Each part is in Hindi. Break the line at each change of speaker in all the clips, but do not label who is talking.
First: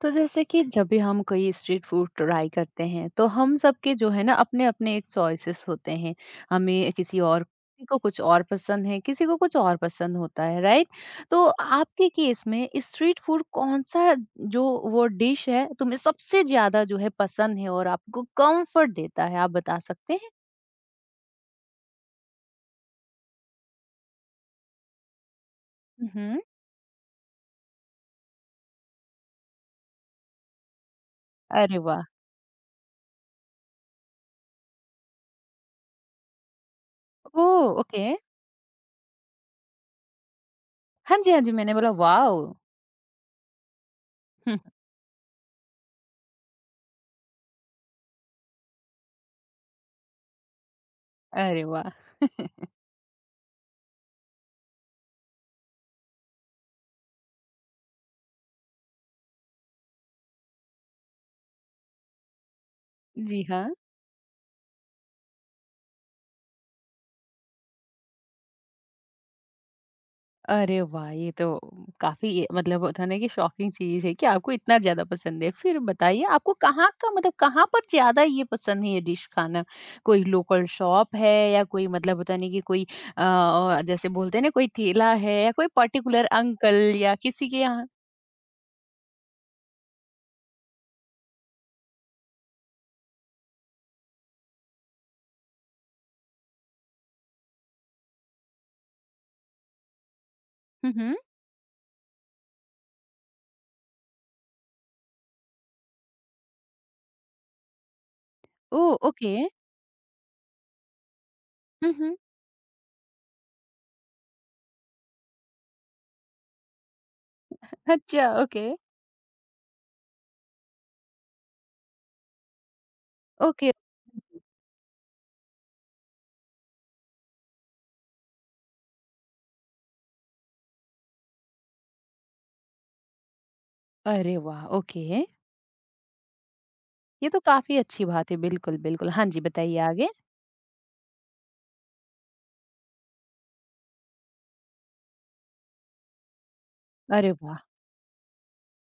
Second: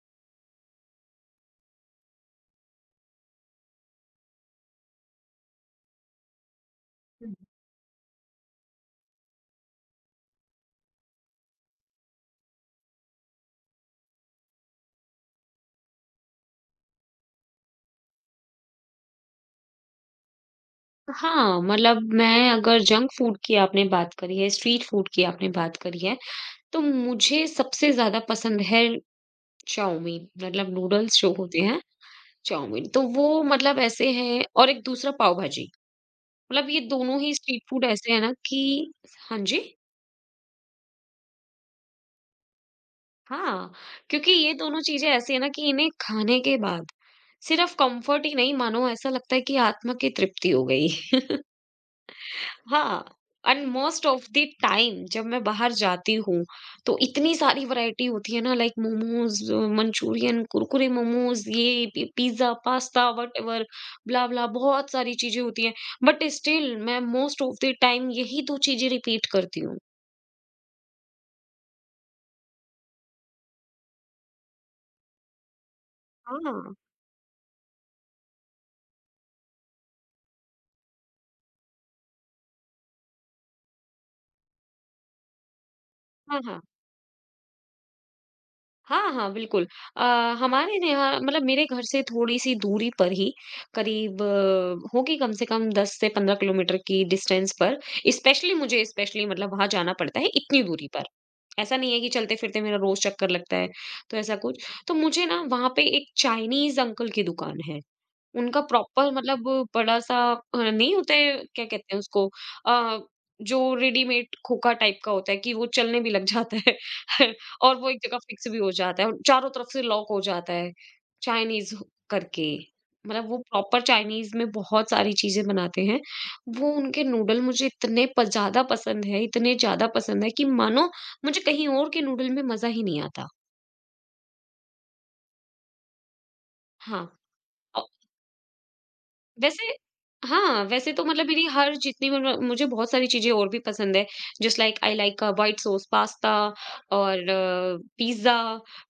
तो जैसे कि जब भी हम कोई स्ट्रीट फूड ट्राई करते हैं तो हम सबके जो है ना अपने अपने एक चॉइसेस होते हैं। हमें किसी और किसी को कुछ और पसंद है, किसी को कुछ और पसंद होता है, राइट? तो आपके केस में स्ट्रीट फूड कौन सा जो वो डिश है तुम्हें सबसे ज्यादा जो है पसंद है और आपको कंफर्ट देता है, आप बता सकते हैं?
हाँ, मतलब मैं अगर जंक फूड की आपने बात करी है, स्ट्रीट फूड की आपने बात करी है,
हम्म।
तो मुझे सबसे ज़्यादा पसंद है चाउमीन, मतलब नूडल्स जो होते
अरे
हैं,
वाह।
चाउमीन। तो वो मतलब ऐसे हैं, और एक दूसरा पाव भाजी, मतलब ये दोनों ही
ओ,
स्ट्रीट फूड
ओके।
ऐसे हैं ना कि। हाँ जी।
हाँ जी, हाँ जी, मैंने बोला वाह।
हाँ, क्योंकि ये दोनों चीज़ें ऐसी हैं ना कि इन्हें खाने के बाद सिर्फ़ कम्फ़र्ट ही नहीं, मानो ऐसा लगता है कि आत्मा की तृप्ति हो गई।
अरे वाह।
हाँ। And most of the time जब मैं बाहर जाती हूँ, तो इतनी सारी वैरायटी होती है ना, लाइक मोमोज़, मंचूरियन, कुरकुरे मोमोज़, ये पि पिज़्ज़ा, पास्ता,
जी
व्हाटएवर,
हाँ।
ब्ला ब्ला, बहुत सारी चीज़ें होती हैं। बट स्टिल मैं मोस्ट ऑफ द टाइम यही 2 चीज़ें रिपीट करती हूँ।
अरे वाह! ये तो काफ़ी मतलब होता है ना कि शॉकिंग चीज़ है कि आपको इतना ज़्यादा पसंद है। फिर बताइए
हाँ,
आपको कहाँ का मतलब कहाँ पर ज़्यादा ये पसंद है ये डिश खाना? कोई लोकल शॉप है या कोई मतलब होता नहीं कि कोई जैसे बोलते हैं ना कोई ठेला है या कोई पर्टिकुलर
हाँ, हाँ।
अंकल या किसी के यहाँ?
हाँ, हाँ, बिल्कुल। अ, हमारे यहाँ मतलब मेरे घर से थोड़ी-सी दूरी पर ही करीब होगी कम से कम 10 से 15 किलोमीटर की डिस्टेंस पर। स्पेशली मतलब वहाँ जाना पड़ता है इतनी दूरी
हुँ,
पर।
हुँ।
ऐसा नहीं है कि चलते-फिरते मेरा रोज़ चक्कर लगता है, तो ऐसा कुछ। तो मुझे ना वहाँ पे एक चाइनीज़ अंकल की दुकान है। उनका
ओह!
Proper
okay.
मतलब बड़ा-सा नहीं होते, क्या
हुँ,
कहते हैं
हुँ।
उसको, अ, जो रेडीमेड खोखा टाइप का होता है कि वो चलने भी लग जाता है और वो एक जगह
अच्छा,
फिक्स भी
ओके।
हो जाता है और चारों तरफ से लॉक हो जाता है, चाइनीज़ करके। मतलब वो
ओके।
प्रॉपर चाइनीज़ में बहुत सारी चीज़ें बनाते हैं। वो उनके नूडल मुझे इतने प ज़्यादा पसंद है, इतने ज़्यादा पसंद है कि मानो मुझे कहीं और के नूडल में मज़ा ही नहीं आता।
अरे वाह! ओके।
हाँ।
ये तो काफ़ी
औ
अच्छी बात है। बिल्कुल, बिल्कुल। हाँ जी,
वैसे,
बताइए आगे।
हाँ, वैसे तो मतलब मेरी हर जितनी म मुझे बहुत सारी चीज़ें और भी पसंद है। Just like I like white sauce pasta और
अरे वाह!
पिज़्ज़ा,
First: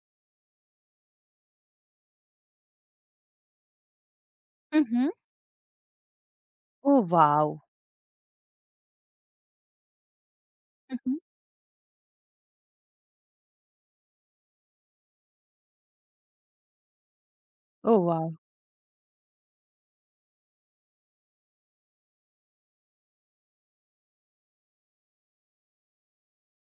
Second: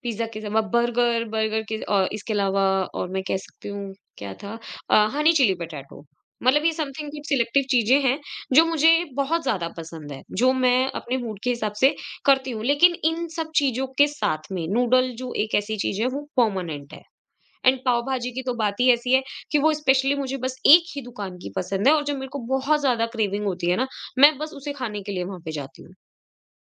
पिज़्ज़ा के सिवा बर्गर, बर्गर के इसके अलावा, और मैं कह सकती हूँ, क्या था,
हुँ, हुँ।
Honey chilli potato. मतलब ये
ओह
समथिंग कुछ
वाओ!
सिलेक्टिव चीज़ें हैं, जो मुझे बहुत ज़्यादा पसंद है, जो मैं
हुँ,
अपने
हुँ।
मूड के हिसाब से करती हूँ। लेकिन इन सब चीज़ों के साथ में नूडल जो एक ऐसी चीज़ है वो परमानेंट है। एंड पाव
ओह वाह!
भाजी की तो बात ही ऐसी है कि वो स्पेशली मुझे बस एक ही दुकान की पसंद है, और जब मेरे को बहुत ज़्यादा क्रेविंग होती है ना, मैं बस उसे खाने के लिए वहाँ पे जाती हूँ।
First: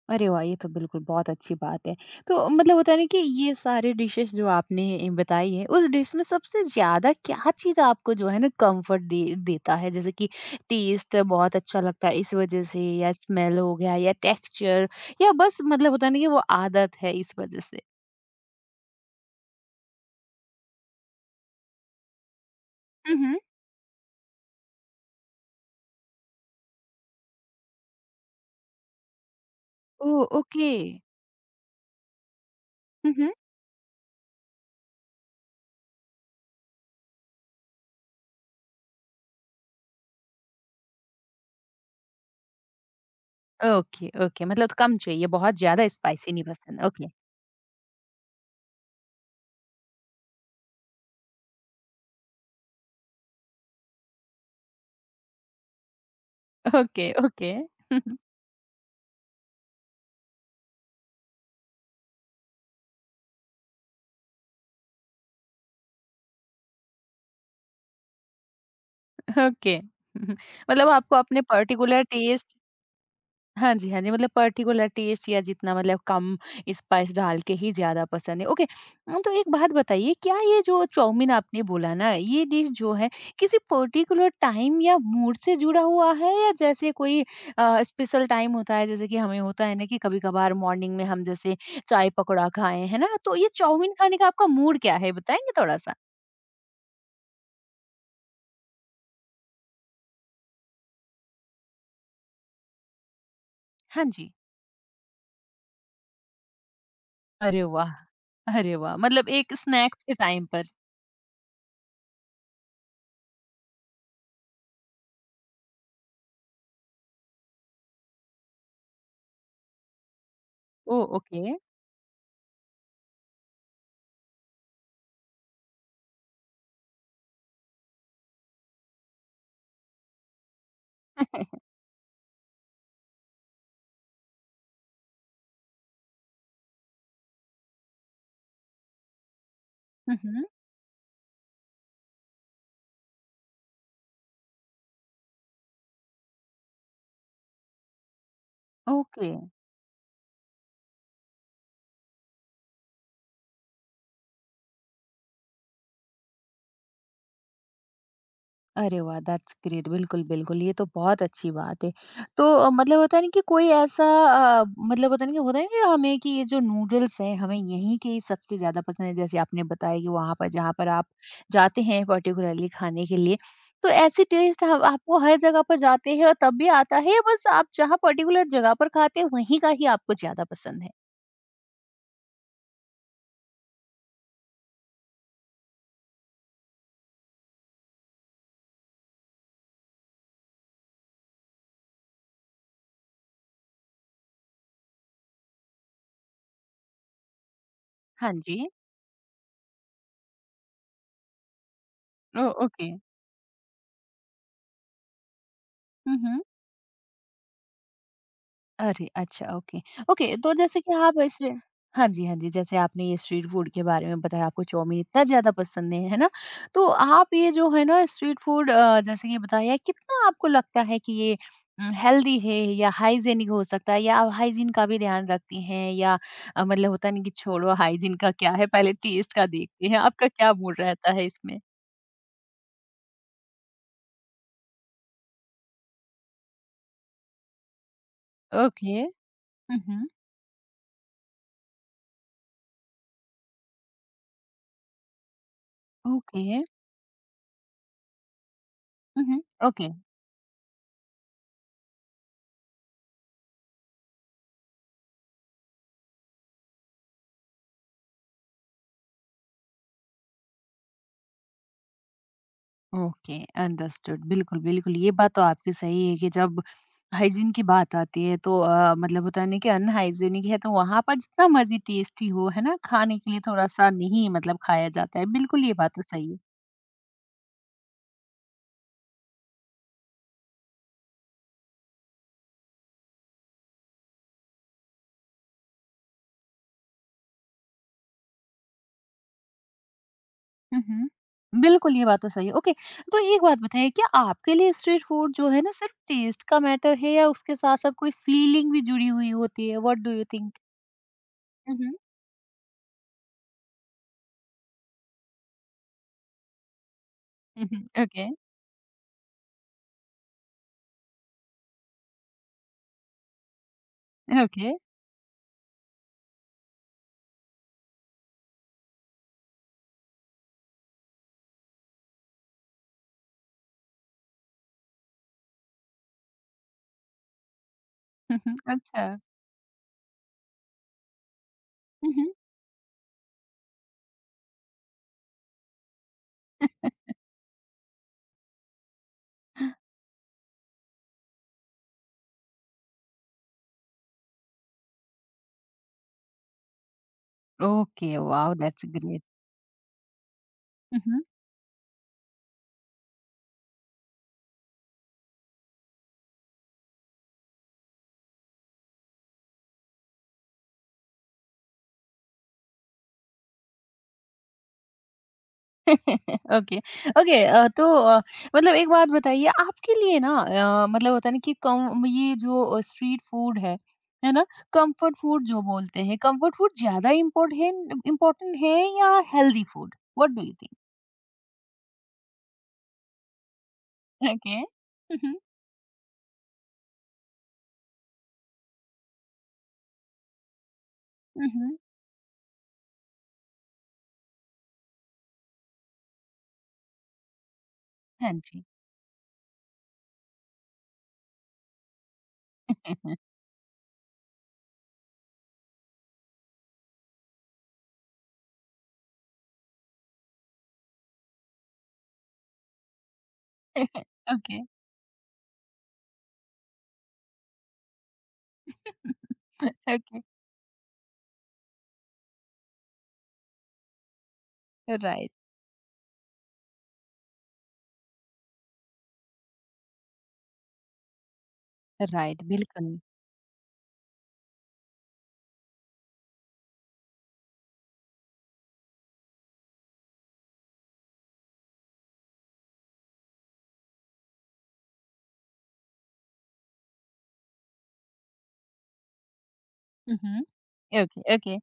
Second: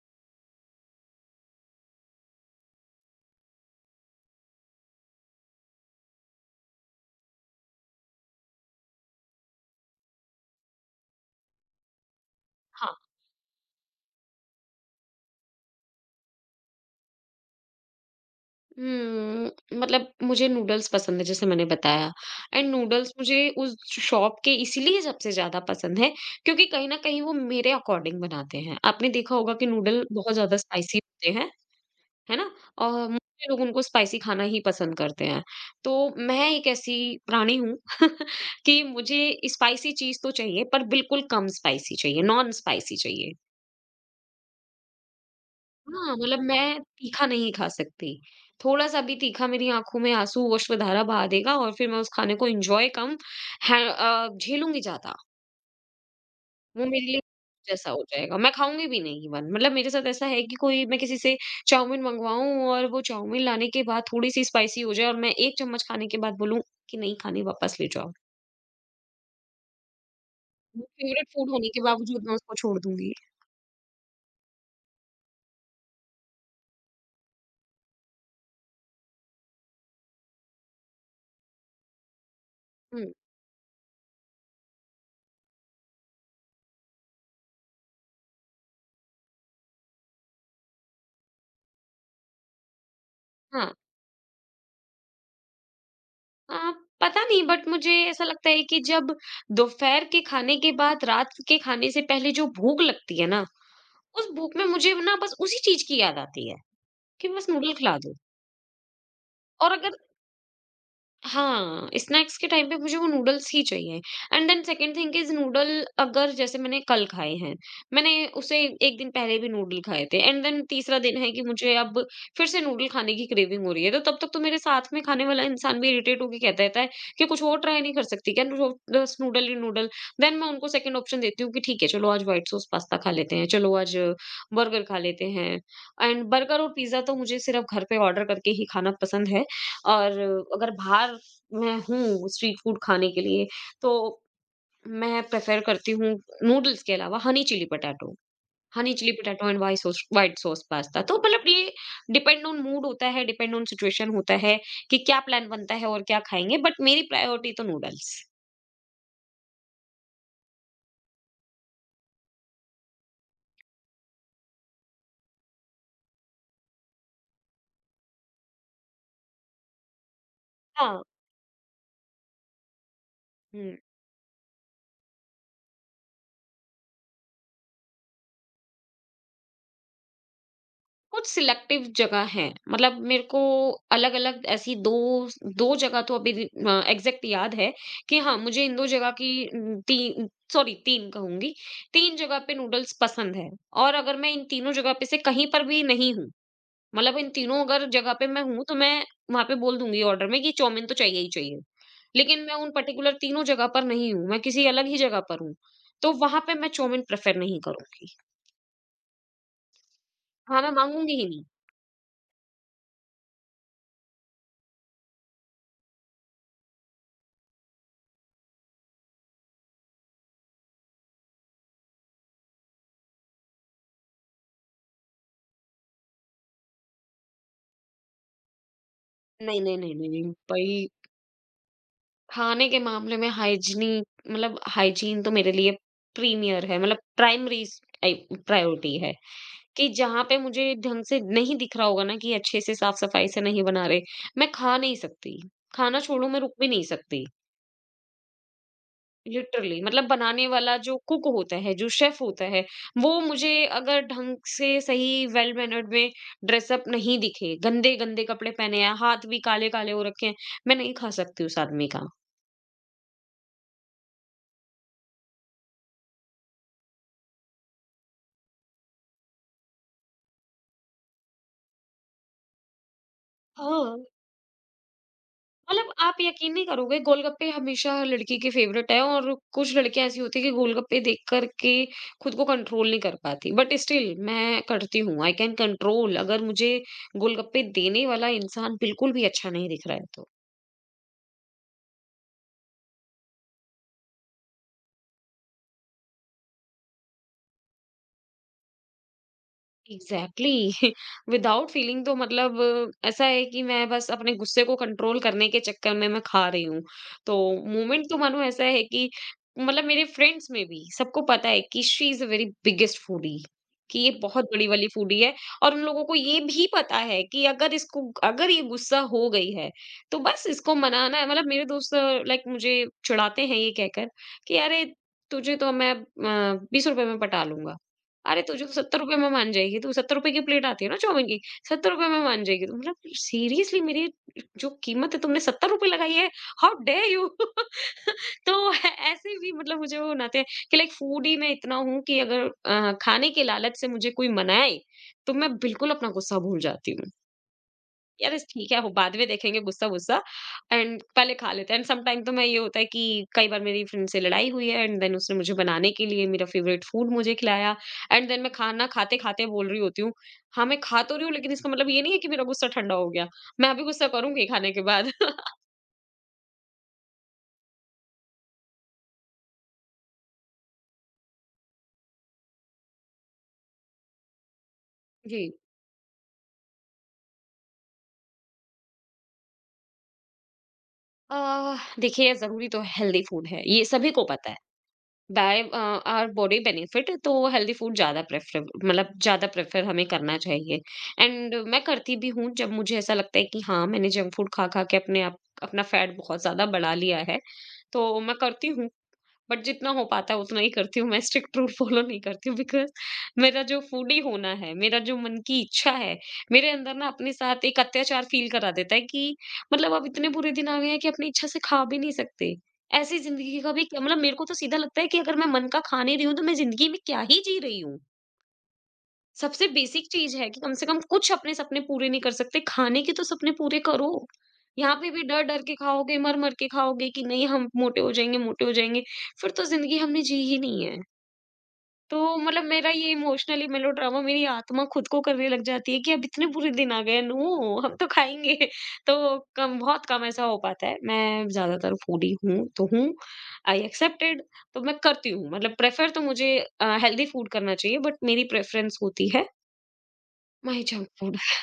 अरे वाह! ये तो बिल्कुल बहुत अच्छी बात है। तो मतलब होता है ना कि ये सारे डिशेज़ जो आपने बताई हैं, उस डिश में सबसे ज़्यादा क्या चीज़ आपको जो है ना कम्फ़र्ट दे देता है? जैसे कि टेस्ट बहुत अच्छा लगता है इस वज़ह से
हाँ।
या स्मेल हो गया या टेक्सचर या बस मतलब होता है ना कि वो आदत है इस वज़ह से?
मतलब मुझे नूडल्स पसंद है जैसे मैंने बताया, एंड नूडल्स
हुँ,
मुझे
हुँ।
उस शॉप के इसीलिए सबसे ज़्यादा पसंद है क्योंकि कहीं न कहीं वो मेरे अकॉर्डिंग बनाते हैं। आपने देखा होगा कि नूडल
ओह!
बहुत ज़्यादा
ओके।
स्पाइसी होते हैं। है ना? और
हुँ, हुँ।
मोस्टली लोग उनको स्पाइसी खाना ही पसंद करते हैं। तो मैं एक ऐसी प्राणी हूँ कि मुझे स्पाइसी चीज़ तो चाहिए पर बिल्कुल कम स्पाइसी चाहिए, नॉन स्पाइसी चाहिए।
ओके, ओके, मतलब तो कम चाहिए, बहुत ज़्यादा
हाँ,
स्पाइसी
मतलब
नहीं
मैं
पसंद। ओके,
तीखा नहीं खा सकती। थोड़ा-सा भी तीखा मेरी आँखों में आँसू, अश्रुधारा बहा देगा, और फिर मैं उस खाने को एन्जॉय कम है, झेलूँगी ज़्यादा। वो मेरे
ओके,
लिए
ओके।
जैसा हो जाएगा, मैं खाऊँगी भी नहीं, इवन मतलब मेरे साथ ऐसा है कि कोई मैं किसी से चाउमीन मंगवाऊँ और वो चाउमीन लाने के बाद थोड़ी-सी स्पाइसी हो जाए, और मैं 1 चम्मच खाने के बाद बोलूँ कि नहीं खानी, वापस ले जाओ।
ओके।
वो
मतलब आपको
फेवरेट
अपने
फूड होने के
पर्टिकुलर
बावजूद मैं उसको
टेस्ट।
छोड़ दूँगी।
हाँ जी, हाँ जी, मतलब पर्टिकुलर टेस्ट या जितना मतलब कम स्पाइस डाल के ही ज़्यादा पसंद है, ओके। तो एक बात बताइए क्या ये जो चाउमीन आपने बोला ना, ये डिश जो है
हुँ,
किसी पर्टिकुलर टाइम या मूड से जुड़ा हुआ है या जैसे कोई स्पेशल टाइम होता है जैसे कि हमें होता है ना कि कभी-कभार मॉर्निंग में हम जैसे चाय पकौड़ा खाएँ, है ना? तो ये
हाँ।
चाउमीन खाने का आपका मूड क्या है, बताएँगे थोड़ा-सा?
अ, पता नहीं बट मुझे ऐसा लगता है कि जब दोपहर के खाने के बाद रात के खाने से पहले जो भूख लगती है ना,
हाँ
उस
जी।
भूख में मुझे ना बस उसी चीज़ की याद आती है कि बस
अरे
नूडल
वाह!
खिला दो।
अरे वाह! मतलब एक
और अगर
स्नैक्स के टाइम पर।
हाँ, स्नैक्स के टाइम पे मुझे वो नूडल्स ही चाहिए, and then second thing is noodle, अगर जैसे मैंने कल खाए हैं, मैंने उससे 1 दिन पहले भी नूडल खाए थे, एंड देन तीसरा
ओह!
दिन है कि
ओके।
मुझे अब फिर से नूडल खाने की क्रेविंग हो रही है, तो तब तक तो मेरे साथ में खाने वाला इंसान भी इरिटेट होके कहता रहता है कि कुछ और ट्राई नहीं कर सकती क्या, नो, बस नूडल ही नूडल? देन मैं उनको सेकंड ऑप्शन देती हूँ कि ठीक है, चलो आज व्हाइट सॉस पास्ता खा लेते हैं, चलो आज बर्गर खा लेते हैं। एंड बर्गर और पिज़्ज़ा तो मुझे सिर्फ़ घर पे ऑर्डर करके ही खाना पसंद है।
हुँ,
और
हुँ।
अगर बाहर मैं हूँ स्ट्रीट फूड खाने के लिए, तो मैं प्रेफर करती हूँ नूडल्स के अलावा honey chilli
okay.
Potato and white sauce pasta. तो मतलब ये डिपेंड ऑन मूड होता है, डिपेंड ऑन सिचुएशन होता है, कि क्या प्लान बनता है और क्या खाएंगे, बट मेरी प्रायोरिटी तो नूडल्स।
अरे वाह! That's great. बिल्कुल, बिल्कुल, ये तो बहुत अच्छी बात है। तो मतलब होता है ना कि कोई ऐसा मतलब होता है ना कि होता है ना कि हमें कि ये जो नूडल्स हैं, हमें यहीं के ही सबसे ज़्यादा पसंद है, जैसे आपने बताया कि वहाँ पर जहाँ पर
हाँ।
आप जाते हैं पर्टिकुलरली खाने के लिए,
हम्म।
तो ऐसे टेस्ट ह आपको हर जगह पर जाते हैं और तब भी आता है या बस आप जहाँ पर्टिकुलर जगह पर खाते हैं, वहीं का ही आपको ज़्यादा पसंद है?
कुछ सिलेक्टिव जगह है, मतलब मेरे को अलग अलग ऐसी दो दो जगह तो अभी एग्जैक्ट याद है कि हाँ मुझे इन दो जगह की, न, तीन, सॉरी तीन कहूंगी, तीन जगह पे नूडल्स पसंद है। और अगर मैं इन तीनों जगह पे से कहीं पर भी नहीं हूँ, मतलब इन तीनों अगर जगह पे
हाँ
मैं हूँ
जी।
तो मैं वहां पे बोल दूंगी ऑर्डर में कि चौमिन तो चाहिए ही चाहिए, लेकिन
ओह!
मैं उन
ओके।
पर्टिकुलर तीनों जगह पर नहीं हूँ, मैं किसी अलग ही जगह पर हूँ तो
हुँ,
वहां
हुँ।
पे मैं चौमिन प्रेफर नहीं करूंगी।
अरे! अच्छा, ओके। ओके, तो
हाँ, मैं
जैसे कि
मांगूंगी
आप
ही।
ऐसे। हाँ जी, हाँ जी, जैसे आपने ये स्ट्रीट फूड के बारे में बताया, आपको चाउमीन इतना ज़्यादा पसंद है ना? तो आप ये जो है ना स्ट्रीट फूड जैसे कि बताया, कितना आपको लगता है कि ये हेल्दी है या हाइजीनिक हो सकता है या आप हाइजीन का भी ध्यान रखती हैं या मतलब होता नहीं कि छोड़ो हाइजीन का क्या है, पहले टेस्ट का
नहीं, नहीं,
देखते
नहीं,
हैं,
नहीं, नहीं,
आपका
नहीं,
क्या मूड
भाई,
रहता है इसमें?
खाने के मामले में हाइजीनिक, मतलब हाइजीन तो मेरे लिए प्रीमियर है, मतलब प्राइमरी प्रायोरिटी
ओके।
है
हुँ,
कि
हुँ।
जहाँ पे मुझे ढंग से नहीं दिख रहा होगा ना कि अच्छे से साफ सफाई से नहीं बना रहे, मैं खा नहीं सकती, खाना छोड़ू मैं रुक
ओके।
भी नहीं सकती।
हुँ, हुँ।
Literally
okay.
मतलब बनाने वाला जो कुक होता है, जो शेफ होता है, वो मुझे अगर ढंग से सही वेल मैनर्ड में ड्रेसअप नहीं दिखे, गंदे गंदे कपड़े पहने हैं, हाथ भी काले काले हो रखे हैं, मैं नहीं खा सकती उस आदमी का।
Okay, understood. बिल्कुल, बिल्कुल, ये बात तो आपकी सही है कि जब हाइजीन की बात आती है तो मतलब होता है ना कि अनहाइजीनिक है तो वहां पर जितना मर्जी टेस्टी हो है ना खाने के लिए थोड़ा सा
हाँ,
नहीं मतलब खाया जाता है, बिल्कुल ये
मतलब
बात तो
आप
सही है।
यकीन नहीं करोगे, गोलगप्पे हमेशा हर लड़की के फेवरेट है, और कुछ लड़कियां ऐसी होती है कि गोलगप्पे देख करके खुद को कंट्रोल नहीं कर पाती, बट स्टिल मैं करती हूँ, आई कैन कंट्रोल, अगर मुझे गोलगप्पे देने वाला इंसान बिल्कुल भी अच्छा नहीं दिख रहा है तो।
हम्म, बिल्कुल ये बात तो सही है। ओके, तो एक बात बताइए क्या आपके लिए स्ट्रीट फूड जो है ना सिर्फ टेस्ट का मैटर है या उसके साथ साथ कोई फीलिंग भी जुड़ी हुई होती है, what do you
exactly,
think?
exactly. Without feeling तो मतलब ऐसा है कि मैं बस अपने गुस्से को कंट्रोल करने के चक्कर में मैं खा रही हूँ। तो मोमेंट तो
ओके।
मानो ऐसा है कि मतलब मेरे फ्रेंड्स में भी सबको पता है कि she is a very biggest foodie, कि ये बहुत बड़ी
ओके।
वाली फूडी है। और उन लोगों को ये भी पता है कि अगर ये गुस्सा हो गई है, तो बस इसको मनाना है। मतलब मेरे दोस्त लाइक मुझे चिढ़ाते हैं ये कहकर कि अरे, तुझे तो मैं ₹20 में पटा लूंगा। अरे, तुझे तो 70
अच्छा।
में मान जाएगी तू, 70 की प्लेट आती है ना चाउमीन की, 70 में
हम्म।
मान जाएगी तू। मतलब सीरियसली, मेरी जो कीमत है तुमने ₹70 लगाई है, हाउ डेयर यू! तो ऐ ऐसे भी मतलब मुझे वो नाते हैं कि लाइक फूडी मैं इतना हूँ कि अगर खाने के लालच से मुझे कोई मनाए, तो मैं बिल्कुल अपना गुस्सा भूल जाती हूँ।
ओके,
यार इस
वाओ,
ठीक है,
दैट्स
हो बाद
ग्रेट।
में देखेंगे गुस्सा-वुस्सा, एंड पहले खा लेते हैं। एंड समटाइम तो मैं, ये होता है कि कई बार मेरी फ्रेंड से लड़ाई हुई है, एंड देन उसने मुझे बनाने के लिए मेरा फेवरेट फूड मुझे खिलाया, एंड देन मैं खाना खाते-खाते बोल रही होती हूँ, हाँ, मैं खा तो रही हूँ लेकिन इसका मतलब ये नहीं है कि मेरा गुस्सा ठंडा हो गया, मैं अभी गुस्सा करूँगी खाने के बाद।
Okay, okay. तो मतलब एक बात बताइए आपके लिए ना मतलब होता है ना कि कम ये जो स्ट्रीट फूड है ना? कंफर्ट
जी।
फूड जो बोलते हैं, कंफर्ट फूड ज़्यादा इम्पोर्टेंट है या healthy food? What do you think?
देखिए ज़रूरी तो हेल्दी फूड है, ये सभी को पता है।
ओके। हुँ,
बाय आवर बॉडी बेनिफिट तो हेल्दी फूड ज़्यादा प्रेफर, मतलब ज़्यादा प्रेफर हमें करना चाहिए,
हुँ,
एंड
हुँ।
मैं करती भी हूँ जब मुझे ऐसा लगता है कि हाँ मैंने जंक फूड खा खा के अपने आप अपना फैट बहुत ज़्यादा बढ़ा लिया है, तो
हाँ
मैं
जी।
करती हूँ। बट जितना हो पाता है उतना ही करती हूँ, मैं स्ट्रिक्ट रूल फॉलो नहीं करती हूँ बिकॉज़ मेरा जो फूडी होना है, मेरा जो मन की इच्छा है, मेरे अंदर ना अपने साथ एक अत्याचार फ़ील करा देता है कि मतलब अब इतने बुरे दिन आ गए हैं कि अपनी इच्छा से खा भी नहीं सकते। ऐसी ज़िंदगी का भी क्या मतलब, मेरे को तो
ओके।
सीधा लगता है कि अगर मैं मन का खा नहीं रही हूँ तो मैं ज़िंदगी में क्या ही जी रही हूँ? सबसे बेसिक
ओके,
चीज है कि कम से कम कुछ अपने सपने पूरे नहीं कर सकते, खाने के तो सपने पूरे करो। यहाँ पे भी
राइट,
डर-डर के खाओगे, मर-मर के खाओगे कि नहीं हम मोटे हो जाएँगे, फिर तो ज़िंदगी हमने जी ही नहीं है। तो
राइट,
मतलब मेरा
बिल्कुल।
ये इमोशनली मेलोड्रामा मेरी आत्मा खुद को करने लग जाती है कि अब इतने बुरे दिन आ गए, नो हम तो खाएँगे। तो कम बहुत कम ऐसा हो पाता है। मैं ज़्यादातर फूडी हूँ तो हूँ, आई एक्सेप्टेड तो मैं करती हूँ। मतलब प्रेफ़र तो मुझे हेल्दी फूड करना चाहिए बट मेरी प्रेफ़रेंस होती है
हुँ, हुँ।
My junk
okay,
food.
Okay.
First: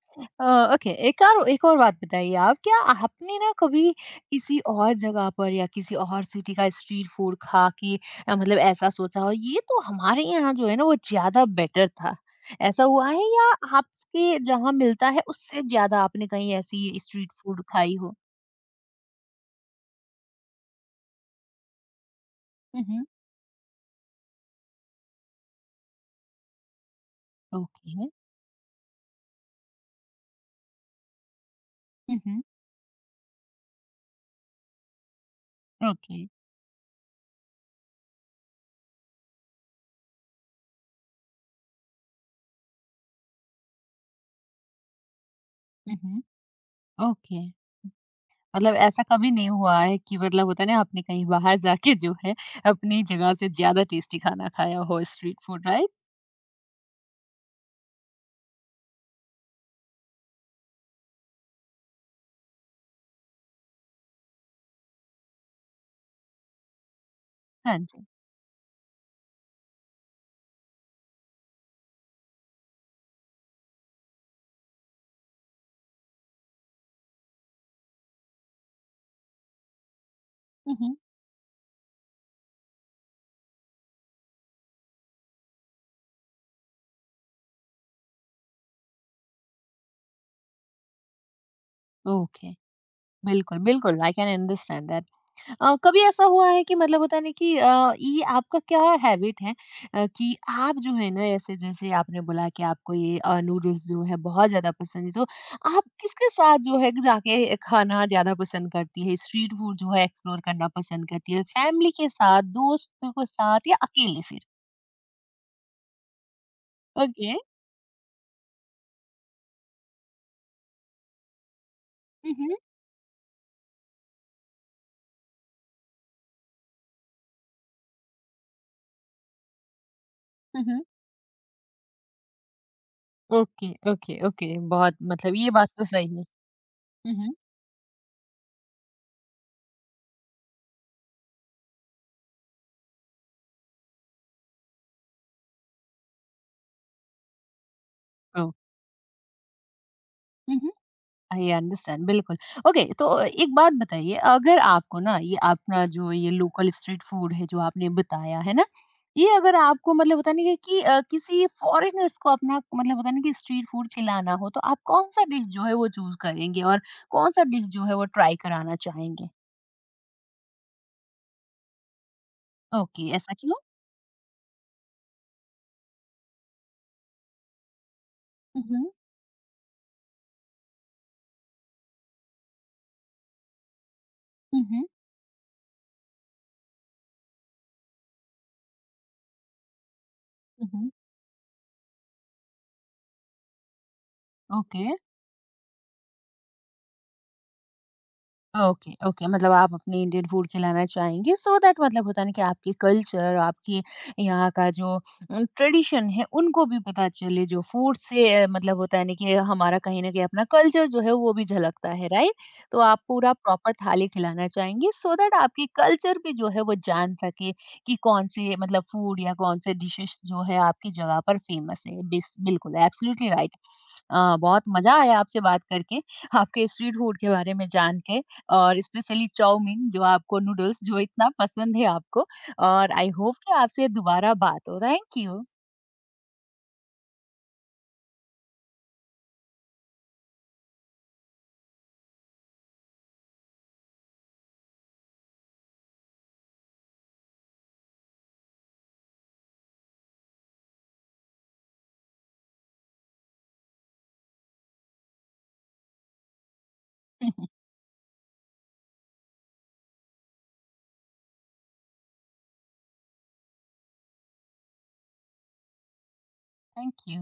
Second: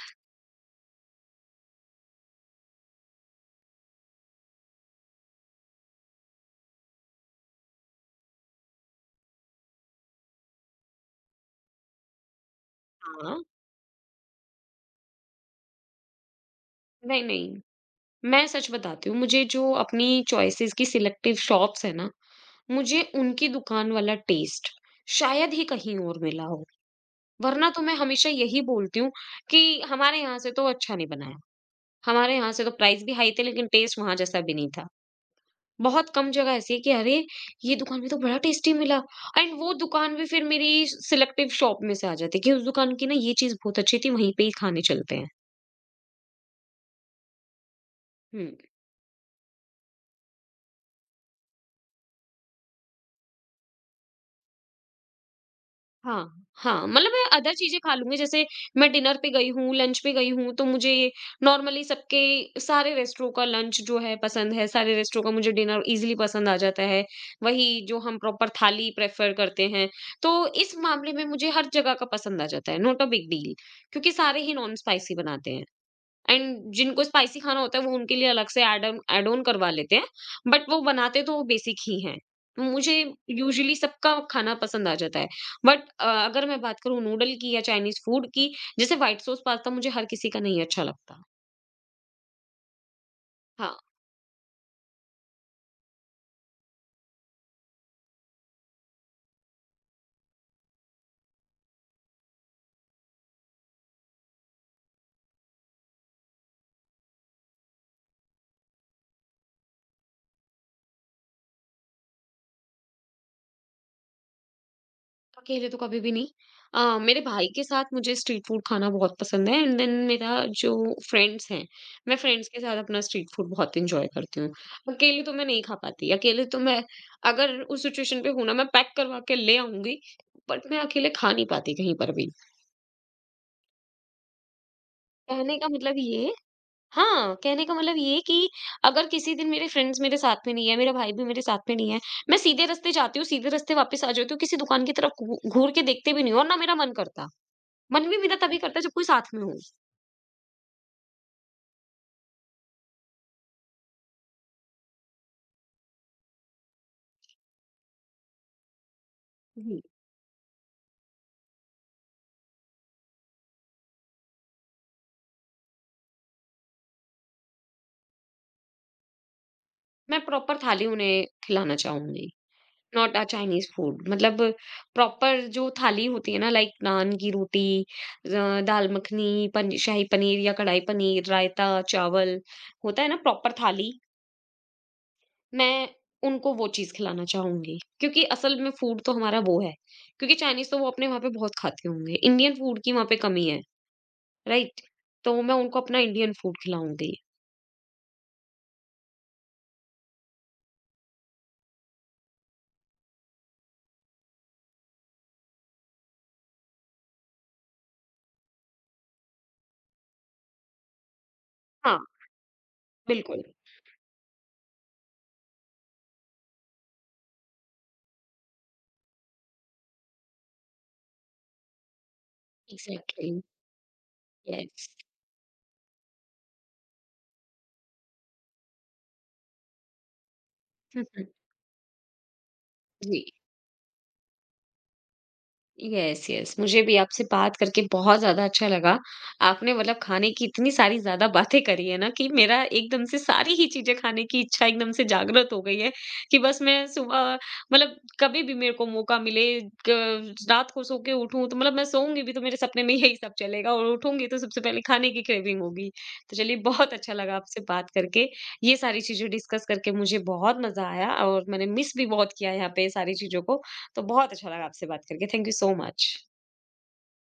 Uh, okay, एक और बात बताइए आप, क्या आपने ना कभी किसी और जगह पर या किसी और सिटी का स्ट्रीट फूड खा के मतलब ऐसा सोचा हो, ये तो हमारे यहाँ जो है ना, वो ज़्यादा बेटर था? ऐसा हुआ है
हाँ,
या आपके जहाँ मिलता है, उससे ज़्यादा आपने कहीं ऐसी
नहीं,
स्ट्रीट
नहीं,
फूड खाई हो?
मैं सच बताती हूँ, मुझे जो अपनी चॉइसेस की सिलेक्टिव शॉप्स हैं ना,
हुँ,
मुझे
हुँ।
उनकी दुकान वाला टेस्ट शायद ही कहीं और मिला हो। वरना तो मैं
ओके।
हमेशा यही बोलती हूँ कि हमारे यहाँ से तो अच्छा नहीं बनाया।
हुँ,
हमारे
हुँ।
यहाँ से तो प्राइस भी हाई थे लेकिन टेस्ट वहाँ जैसा भी नहीं था। बहुत
ओके।
कम जगह ऐसी है कि अरे! ये दुकान में तो बड़ा टेस्टी मिला एंड वो दुकान भी फिर मेरी सिलेक्टिव शॉप में से आ जाती है कि उस दुकान की ना ये चीज़ बहुत अच्छी थी, वहीं पे ही खाने चलते हैं।
हुँ, हुँ। ओके।
हुँ।
मतलब ऐसा कभी नहीं हुआ है कि मतलब होता है ना आपने कहीं बाहर जाके जो है अपनी जगह से ज्यादा टेस्टी खाना खाया हो स्ट्रीट फूड, राइट?
हाँ, हाँ, मतलब मैं अदर चीज़ें खा लूँगी। जैसे मैं डिनर पे गई हूँ, लंच पे गई हूँ तो मुझे नॉर्मली सबके सारे रेस्टोरों का लंच जो है पसंद है, सारे रेस्टोरों का मुझे डिनर ईज़िली पसंद आ जाता है।
हाँ
वही जो
जी।
हम प्रॉपर थाली प्रेफ़र करते हैं, तो इस मामले में मुझे हर जगह का पसंद आ जाता है, नॉट अ बिग डील। क्योंकि सारे ही नॉन स्पाइसी बनाते हैं। एंड जिनको स्पाइसी खाना होता है वो उनके लिए अलग से ऐड ऑन करवा लेते हैं बट वो
हम्म।
बनाते तो वो बेसिक ही हैं। मुझे यूजुअली सबका खाना पसंद आ जाता है बट अगर मैं बात करूँ नूडल की या चाइनीज फूड की, जैसे व्हाइट सॉस पास्ता मुझे हर किसी का नहीं अच्छा लगता।
ओके, बिल्कुल,
हाँ,
बिल्कुल, आई कैन अंडरस्टैंड दैट। कभी ऐसा हुआ है कि मतलब होता है ना कि ये आपका क्या हैबिट है कि आप जो है ना ऐसे जैसे आपने बोला कि आपको ये नूडल्स जो है बहुत ज्यादा पसंद है तो आप किसके साथ जो है जाके खाना ज्यादा पसंद करती है, स्ट्रीट फूड जो है एक्सप्लोर करना पसंद करती है, फैमिली के साथ, दोस्तों के साथ या अकेले फिर?
अकेले तो कभी भी नहीं। मेरे
ओके।
भाई के साथ मुझे स्ट्रीट फूड खाना बहुत पसंद है एंड देन मेरा जो फ्रेंड्स हैं, मैं फ्रेंड्स
हम्म।
के साथ अपना स्ट्रीट फूड बहुत इंजॉय करती हूँ। अकेले तो मैं नहीं खा पाती। अकेले तो मैं अगर उस सिचुएशन पे हूं ना मैं पैक करवा के ले आऊंगी बट मैं
हम्म।
अकेले खा नहीं पाती कहीं पर भी।
ओके, ओके, ओके, बहुत मतलब ये
कहने का
बात तो
मतलब
सही है।
ये
हम्म।
हाँ, कहने का मतलब ये कि अगर किसी दिन मेरे फ्रेंड्स मेरे साथ में नहीं है, मेरा भाई भी मेरे साथ में नहीं है, मैं सीधे रास्ते जाती हूँ, सीधे रास्ते वापस आ जाती हूँ, किसी दुकान की तरफ घूर के देखते भी नहीं हूँ, और ना मेरा मन करता। मन भी मेरा
ओ,
तभी करता है जब कोई साथ में हो।
आई अंडरस्टैंड बिल्कुल। ओके, तो एक बात बताइए अगर आपको ना ये अपना जो ये लोकल स्ट्रीट फूड है जो आपने बताया है ना, ये अगर
जी।
आपको मतलब होता नहीं है कि किसी फ़ॉरेनर्स को अपना मतलब होता नहीं कि स्ट्रीट फूड खिलाना हो तो आप कौन-सा डिश जो है वो चूज़ करेंगे और कौन-सा डिश जो है वो ट्राई कराना चाहेंगे?
मैं प्रॉपर थाली उन्हें खिलाना चाहूँगी,
ओके,
नॉट अ
ऐसा क्यों?
Chinese food. मतलब प्रॉपर जो थाली होती है ना, लाइक नान की रोटी,
हुँ,
दाल
हुँ।
मखनी, पन शाही पनीर या कढ़ाई पनीर, रायता, चावल, होता है ना प्रॉपर थाली।
हुँ, हुँ।
मैं उनको वो चीज़ खिलाना चाहूँगी। क्योंकि असल में फूड तो हमारा वो है, क्योंकि
हुँ,
चाइनीज़ तो वो
हुँ।
अपने वहाँ पे बहुत खाते होंगे, इंडियन फूड की वहाँ पे कमी है, राइट?
ओके।
तो मैं उनको अपना इंडियन फूड खिलाऊँगी।
ओके, ओके, मतलब आप अपने इंडियन फूड खिलाना चाहेंगे सो दैट मतलब होता है ना कि आपके कल्चर आपके यहाँ का जो ट्रेडिशन है उनको भी पता चले जो फूड से मतलब होता है ना कि हमारा कहीं ना कहीं अपना कल्चर जो है वो भी झलकता
हाँ,
है, राइट? तो आप पूरा
बिल्कुल।
प्रॉपर थाली खिलाना चाहेंगे सो दैट आपकी कल्चर भी जो है वो जान सके कि कौन से मतलब फूड या कौन से डिशेस जो है आपकी जगह पर फेमस है, बिल्कुल, एब्सोल्युटली,
एग्ज़ैक्टली।
राइट। बहुत
यस।
मजा आया आपसे बात करके आपके स्ट्रीट फूड के बारे में जान के और स्पेशली चाउमीन जो आपको नूडल्स जो
हुँ, हुँ।
इतना पसंद है आपको, और आई
जी।
होप कि आपसे दोबारा बात हो। Thank you.
Yes, yes. मुझे भी आपसे बात करके बहुत ज़्यादा अच्छा लगा। आपने मतलब खाने की इतनी सारी ज़्यादा बातें करी है ना कि मेरा एकदम से सारी ही चीज़ें खाने की इच्छा एकदम से जागृत हो गई है कि बस मैं सुबह, मतलब कभी भी मेरे को मौका मिले, क रात को सो के उठूँ तो, मतलब मैं सोऊँगी भी तो मेरे सपने में यही सब चलेगा और उठूँगी तो सबसे पहले खाने की क्रेविंग होगी। तो चलिए बहुत अच्छा लगा आपसे बात करके। ये सारी चीज़ें डिस्कस करके मुझे बहुत मज़ा आया और मैंने मिस भी बहुत किया यहाँ पे सारी चीज़ों को। तो बहुत अच्छा लगा आपसे बात करके। Thank you so much.
Thank you.